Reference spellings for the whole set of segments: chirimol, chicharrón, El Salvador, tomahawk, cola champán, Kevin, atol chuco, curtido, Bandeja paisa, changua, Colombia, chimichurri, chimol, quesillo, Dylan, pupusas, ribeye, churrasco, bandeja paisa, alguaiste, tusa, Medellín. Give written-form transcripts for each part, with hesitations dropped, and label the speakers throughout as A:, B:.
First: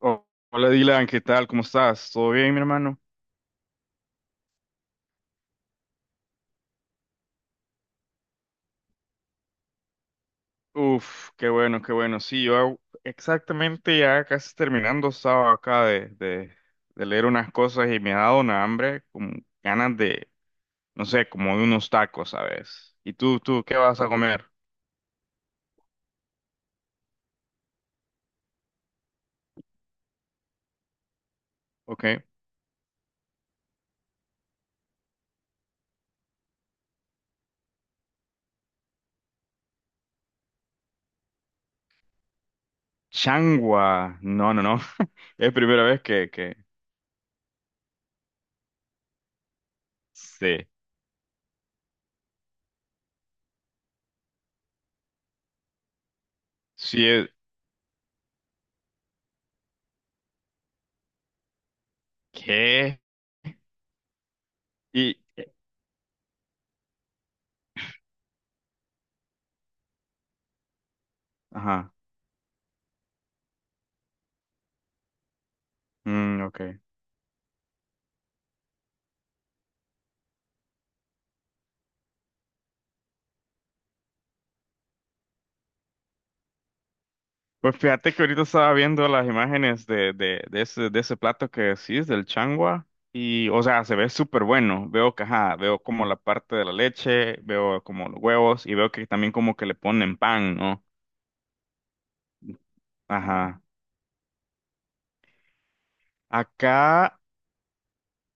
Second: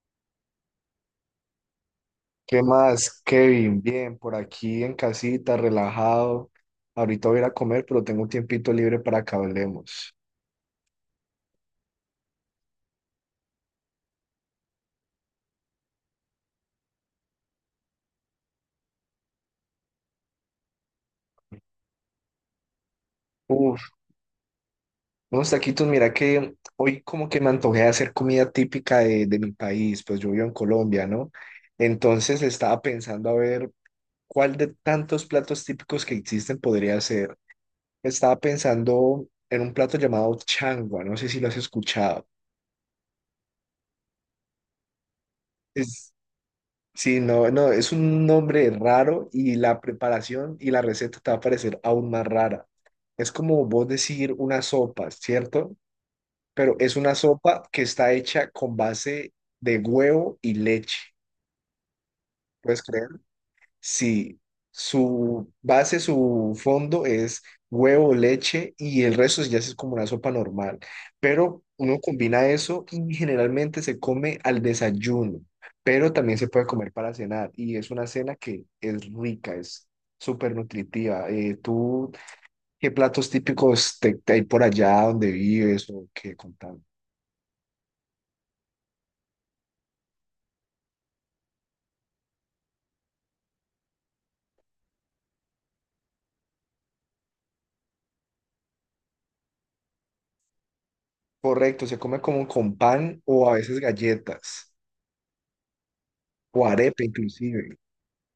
A: Oh, hola Dylan, ¿qué tal? ¿Cómo estás? ¿Todo bien, mi
B: ¿Qué
A: hermano?
B: más, Kevin? Bien, por aquí en casita, relajado. Ahorita voy a ir a comer, pero tengo un tiempito libre para que hablemos.
A: Qué bueno, qué bueno. Sí, yo exactamente ya casi terminando, estaba acá de leer unas cosas y me ha dado una hambre, como ganas no sé, como de unos tacos, ¿sabes? ¿Y tú qué
B: Uf,
A: vas a comer?
B: unos taquitos, mira que hoy como que me antojé de hacer comida típica de mi país, pues yo vivo en Colombia, ¿no?
A: ¿Ok?
B: Entonces estaba pensando a ver cuál de tantos platos típicos que existen podría ser. Estaba pensando en un plato llamado changua, no sé si lo has escuchado.
A: Changua. No, no, no. Es primera vez que
B: Sí, no, no, es un nombre raro y la preparación
A: sí.
B: y la receta te va a parecer aún más rara. Es como vos decir una sopa, ¿cierto? Pero es
A: Sí,
B: una
A: es,
B: sopa que está hecha con base de huevo y leche. ¿Puedes
A: ¿qué?
B: creer? Sí,
A: Y,
B: su base, su fondo es huevo, leche y el resto ya es como una sopa normal. Pero
A: ajá.
B: uno combina eso y generalmente se come al desayuno, pero también
A: Mm,
B: se
A: ok.
B: puede comer para cenar y es una cena que es rica, es súper nutritiva. ¿Tú qué platos típicos te hay por allá donde vives o qué contando?
A: Pues fíjate que ahorita estaba viendo las imágenes de ese, de ese plato que decís, del changua, y, o sea, se ve súper bueno. Veo que, ajá, veo como la parte de la leche, veo como los huevos, y veo que también como que le ponen pan, ¿no?
B: Correcto, se come como con pan o a
A: Ajá.
B: veces galletas o arepa
A: Acá,
B: inclusive.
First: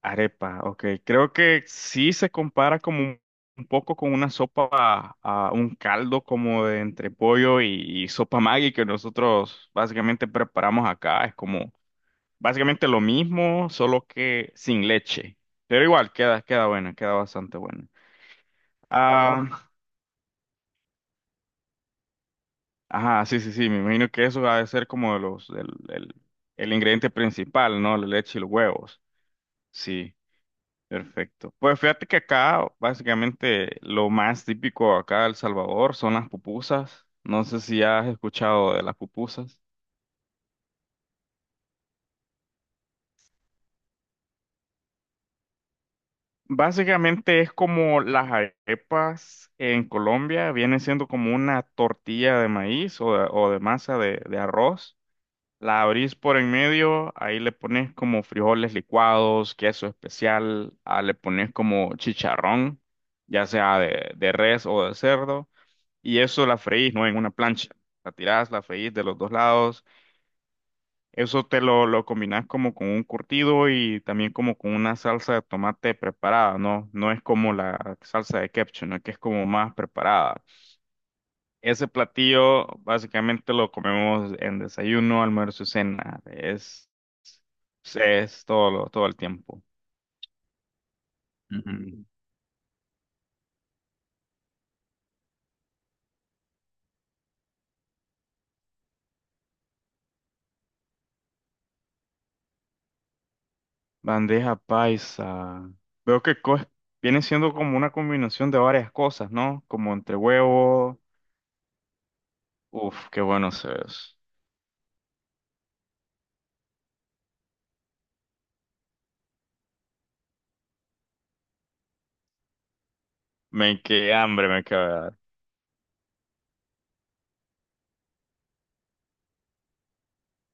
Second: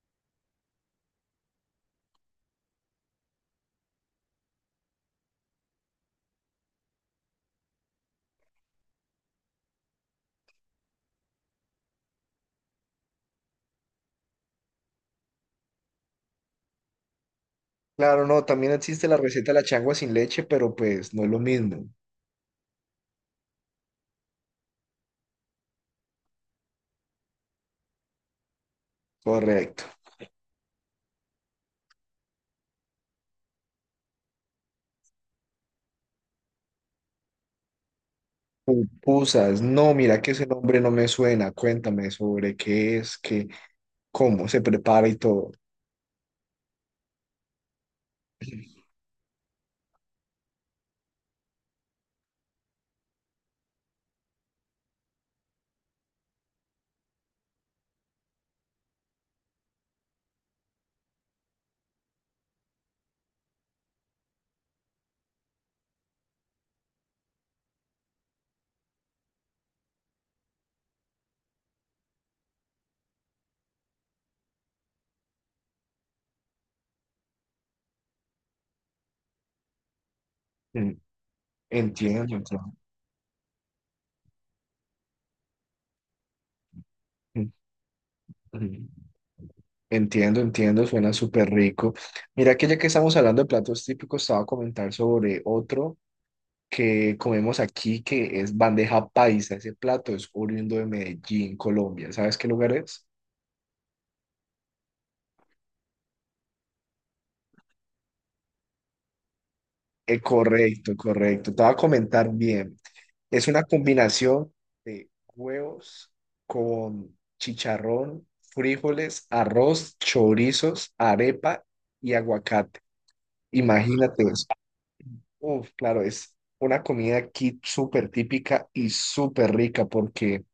A: arepa, ok. Creo que sí se compara como un poco con una sopa, a un caldo como de entre pollo y sopa Maggi que nosotros básicamente preparamos acá. Es como básicamente lo mismo, solo que sin leche. Pero igual, queda buena, queda bastante buena.
B: Claro, no, también existe la
A: Ah,
B: receta de la changua sin leche, pero pues no es lo mismo.
A: ajá, sí, sí, sí, me imagino que eso ha de ser como de los, el el ingrediente principal, ¿no? La leche y los huevos.
B: Correcto.
A: Sí, perfecto. Pues fíjate que acá, básicamente, lo más típico acá de El Salvador son las pupusas. No sé si has escuchado de las pupusas.
B: Pupusas, no, mira que ese nombre no me suena. Cuéntame sobre qué es, qué, cómo se prepara y todo.
A: Básicamente es como las arepas en Colombia, viene siendo como una tortilla de maíz o de masa de arroz. La abrís por en medio, ahí le pones como frijoles licuados, queso especial, ah, le pones como chicharrón, ya sea de res o de cerdo, y eso la freís, ¿no? En una plancha. La tirás, la freís de los dos lados. Eso te lo combinas como con un curtido y también como con una salsa de tomate preparada, ¿no? No es como la salsa de ketchup, ¿no? Que es como más preparada.
B: Mm.
A: Ese
B: Entiendo,
A: platillo
B: entiendo.
A: básicamente lo comemos en desayuno, almuerzo y cena.
B: Mm,
A: Es todo,
B: mm.
A: todo el tiempo.
B: Entiendo, entiendo, suena súper rico.
A: Ujú.
B: Mira que ya que estamos hablando de platos típicos, estaba a comentar sobre otro que comemos aquí, que es bandeja paisa. Ese plato es oriundo de Medellín, Colombia. ¿Sabes qué lugar es?
A: Bandeja paisa. Veo que viene siendo como una combinación de varias cosas, ¿no? Como entre
B: Correcto,
A: huevo.
B: correcto. Te voy a comentar bien.
A: Uf, qué
B: Es
A: bueno
B: una
A: se ve eso.
B: combinación de huevos con chicharrón, frijoles, arroz, chorizos, arepa y aguacate.
A: Me quedé
B: Imagínate eso.
A: hambre, me quedé.
B: Uf, claro, es una comida aquí súper típica y súper rica porque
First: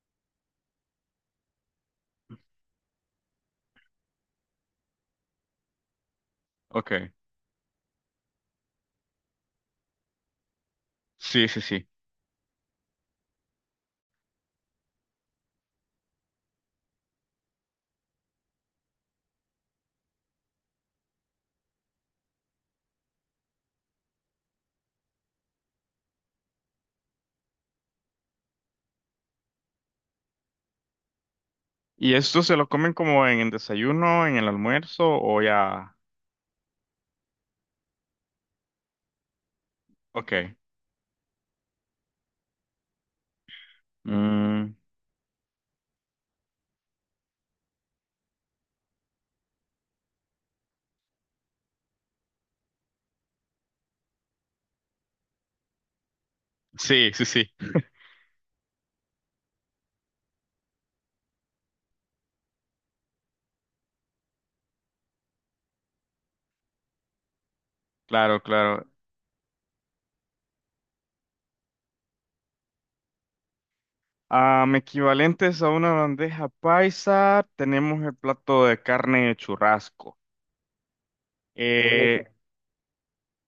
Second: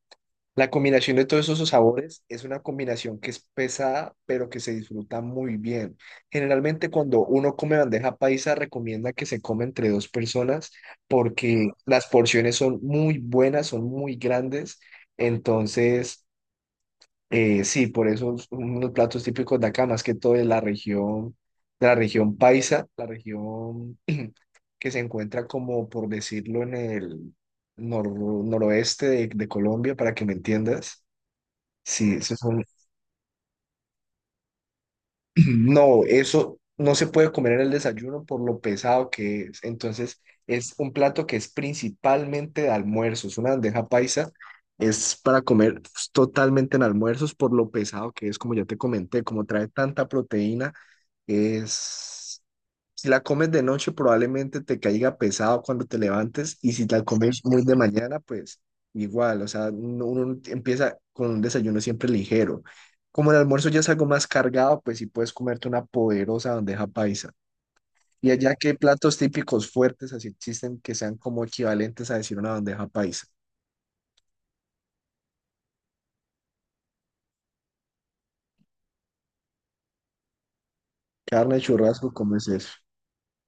B: la combinación de todos esos sabores es una combinación que es pesada, pero que se disfruta muy bien. Generalmente
A: Ok.
B: cuando uno come bandeja paisa, recomienda que se come entre dos personas
A: Sí, sí,
B: porque
A: sí.
B: las porciones son muy buenas, son muy grandes. Entonces, sí, por eso es uno de los platos típicos de acá, más que todo de la región paisa, la región que se encuentra como, por decirlo, en el nor- noroeste de Colombia, para que me entiendas. Sí,
A: ¿Y
B: eso
A: esto
B: es
A: se
B: un-
A: lo comen como en el desayuno, en el almuerzo o ya?
B: No, eso no se puede comer en el desayuno por lo pesado que es. Entonces,
A: Ok.
B: es un plato que es principalmente de almuerzo. Es una bandeja paisa.
A: Mm,
B: Es para comer pues, totalmente en almuerzos por lo pesado que es, como ya te comenté, como trae tanta proteína, es... Si la comes de noche, probablemente te caiga pesado cuando te levantes y si la
A: sí, sí,
B: comes
A: sí.
B: muy de mañana, pues igual, o sea, uno empieza con un desayuno siempre ligero. Como el almuerzo ya es algo más cargado, pues sí puedes comerte una poderosa bandeja paisa. Y
A: Claro,
B: allá, ¿qué
A: claro.
B: platos típicos fuertes así existen que sean como equivalentes a decir una bandeja paisa?
A: Am, equivalentes a una bandeja paisa, tenemos el plato de carne de churrasco.
B: Carne, churrasco,
A: Ok,
B: ¿cómo es eso?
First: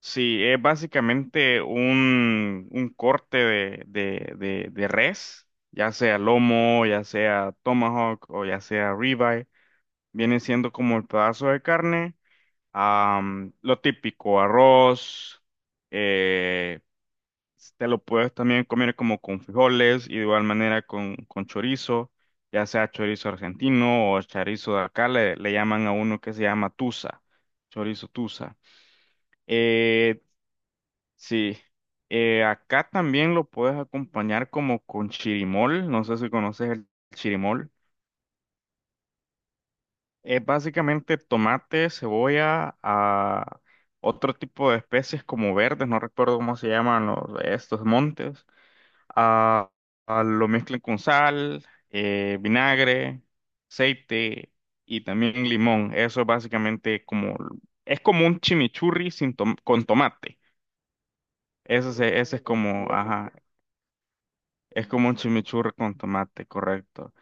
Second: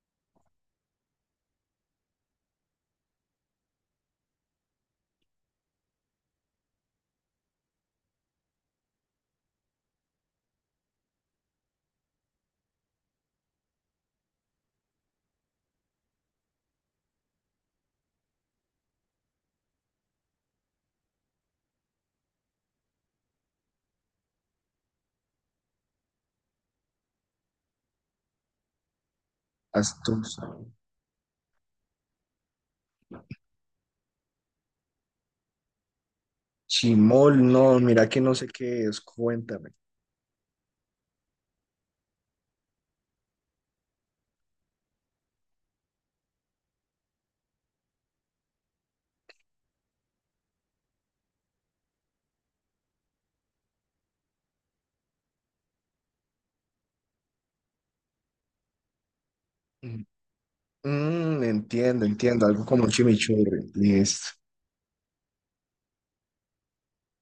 A: sí, es básicamente un corte de res, ya sea lomo, ya sea tomahawk o ya sea ribeye. Viene siendo como el pedazo de carne. Am, lo típico, arroz, eh, te lo puedes también comer como con frijoles y de igual manera con chorizo, ya sea chorizo argentino o chorizo de acá, le llaman a uno que se llama tusa, chorizo tusa. Eh,
B: Astus.
A: sí, acá también lo puedes acompañar como con chirimol, no sé si conoces el
B: Chimol, no,
A: chirimol.
B: mira que no sé qué es, cuéntame.
A: Es básicamente tomate, cebolla, a otro tipo de especies como verdes, no recuerdo cómo se llaman estos montes. Ah, ah, lo mezclan con sal, vinagre, aceite y también limón. Eso es básicamente como, es como un chimichurri sin tom- con
B: Mm,
A: tomate.
B: mm,
A: Ese,
B: entiendo,
A: ese es
B: entiendo, algo como
A: como,
B: un
A: ajá,
B: chimichurri, listo.
A: es como un chimichurri con tomate, correcto.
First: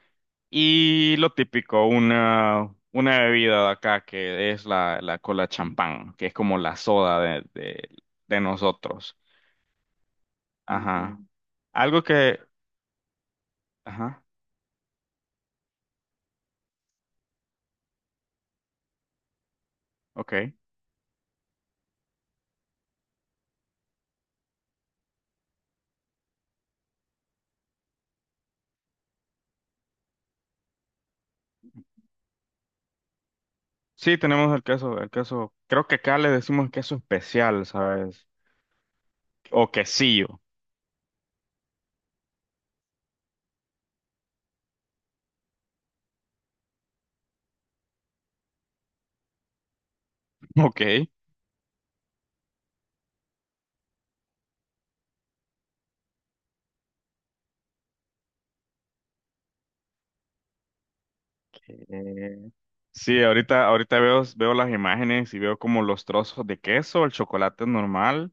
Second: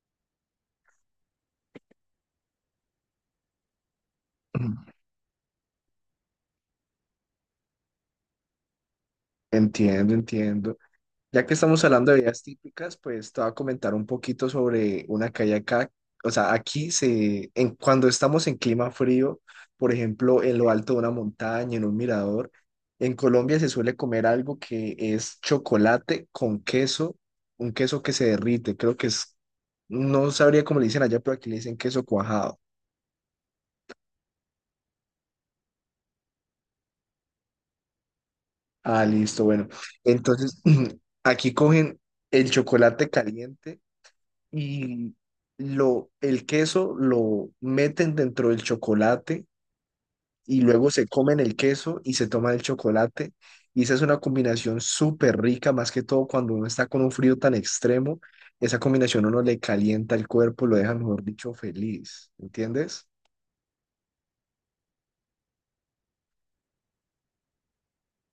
A: Y lo típico, una bebida de acá que es
B: Mm.
A: la cola champán, que es como la soda de nosotros.
B: Entiendo, entiendo.
A: Ajá. Mm.
B: Ya que estamos
A: Algo
B: hablando de
A: que...
B: bebidas típicas, pues te voy a comentar un
A: Ajá,
B: poquito sobre una que hay acá. O sea, aquí se, en, cuando estamos en clima frío, por ejemplo,
A: ok.
B: en lo alto de una montaña, en un mirador, en Colombia se suele comer algo que es chocolate con queso, un queso que se derrite. Creo que es, no sabría cómo le dicen allá, pero aquí le dicen queso cuajado.
A: Sí, tenemos el queso, el queso. Creo que acá le decimos queso especial, ¿sabes?
B: Ah, listo, bueno.
A: O quesillo.
B: Entonces, aquí cogen el chocolate caliente y lo, el queso lo meten dentro del chocolate y
A: Ok.
B: luego se comen el queso y se toma el chocolate. Y esa es una combinación súper rica, más que todo cuando uno está con un frío tan extremo, esa combinación a uno le calienta el cuerpo, lo deja, mejor dicho, feliz, ¿entiendes?
A: Sí, ahorita, ahorita veo, veo las imágenes y veo como los trozos de queso, el chocolate normal.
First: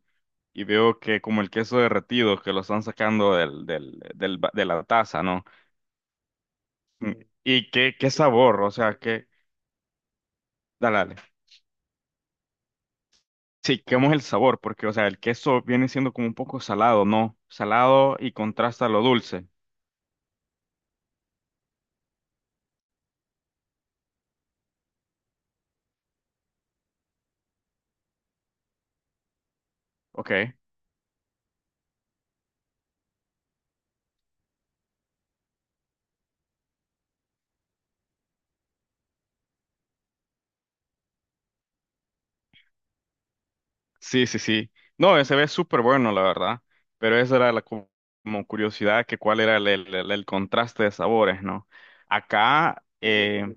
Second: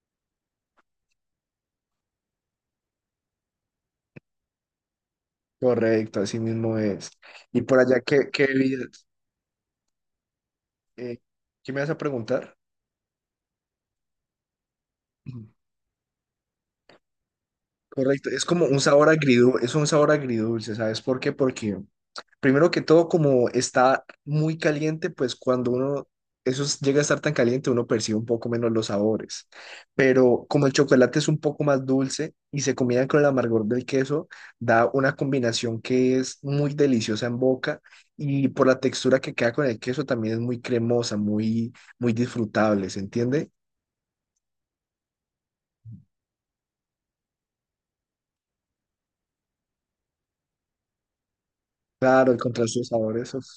A: Y veo que como el queso derretido que lo están sacando de la taza, ¿no?
B: Correcto, así mismo es.
A: Mm, sí.
B: Y
A: Y
B: por
A: qué,
B: allá,
A: qué
B: ¿qué, qué
A: sabor, o sea,
B: bebidas?
A: que, dale, dale.
B: Eh, ¿Qué me vas a preguntar?
A: Sí, ¿cómo es el sabor? Porque, o sea, el queso viene siendo como un poco salado, ¿no? Salado
B: Correcto,
A: y
B: es como un
A: contrasta lo
B: sabor
A: dulce.
B: agridulce, es un sabor agridulce, ¿sabes por qué? Porque primero que todo, como está muy caliente, pues cuando uno, eso es- llega a estar tan caliente, uno percibe un poco menos los sabores. Pero
A: Ok.
B: como el chocolate es un poco más dulce y se combina con el amargor del queso, da una combinación que es muy deliciosa en boca y por la textura que queda con el queso también es muy cremosa, muy, muy disfrutable, ¿se entiende?
A: Sí, sí, sí. No, se ve súper bueno, la verdad. Pero esa era como curiosidad que cuál era el contraste de sabores, ¿no?
B: Claro, el contraste
A: Acá,
B: de sabores, uf,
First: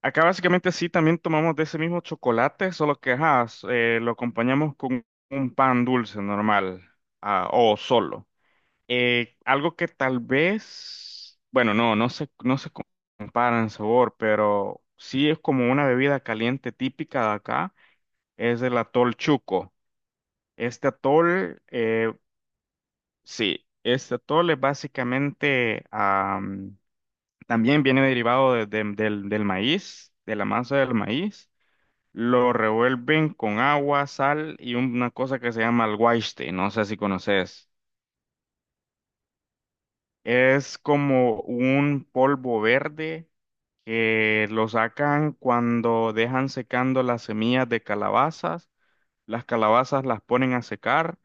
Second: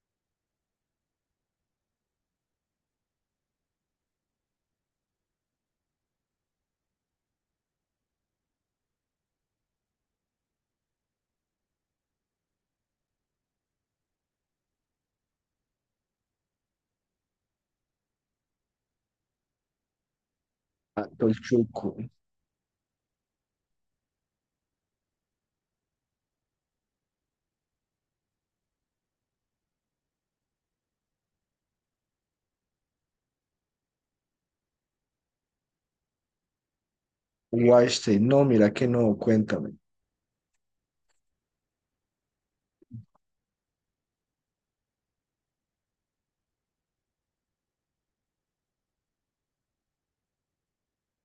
A: acá básicamente sí, también tomamos de ese mismo chocolate, solo que ajá, lo acompañamos con un pan dulce normal ah, o solo. Algo que tal vez, bueno, no se compara en sabor, pero sí es como una bebida caliente típica de acá, es el atol chuco. Este
B: tanto el
A: atol,
B: chuco,
A: sí, este atol es básicamente, am, también viene derivado del maíz, de la masa del maíz. Lo revuelven con agua, sal y una cosa que se llama el alguaiste, no sé si conoces.
B: guache, no, mira que no, cuéntame.
A: Es como un polvo verde que lo sacan cuando dejan secando las semillas de calabazas. Las calabazas las ponen a secar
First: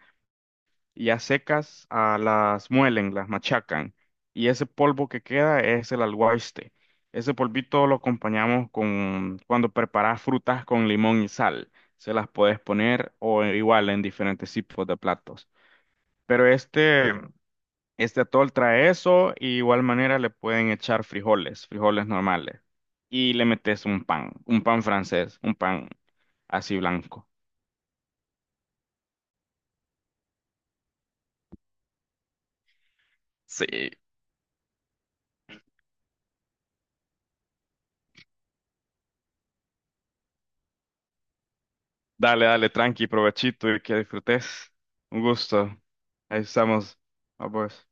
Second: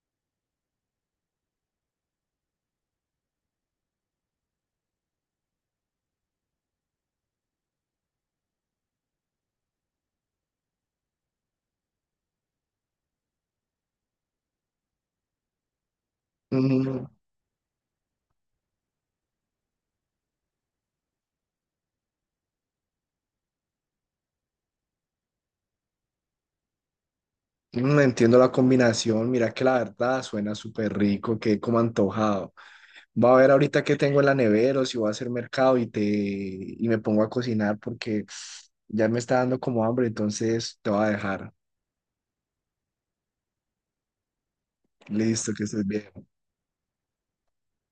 A: y a secas ah, las muelen, las machacan. Y ese polvo que queda es el alguaiste. Ese polvito lo acompañamos con cuando preparas frutas con limón y sal. Se las puedes poner o igual en diferentes tipos de platos. Pero este atol trae eso y igual manera le pueden echar frijoles, frijoles normales. Y le metes un pan francés, un pan así blanco.
B: Mm, entiendo la combinación, mira que la verdad suena súper rico, que como antojado. Voy a ver ahorita
A: Sí.
B: qué tengo en la nevera o si voy a hacer mercado y te y me pongo a cocinar porque ya me está dando como hambre, entonces te voy a dejar.
A: Dale, dale, tranqui, provechito y que disfrutes. Un
B: Listo, que
A: gusto.
B: estés bien.
A: Ahí estamos. A vos.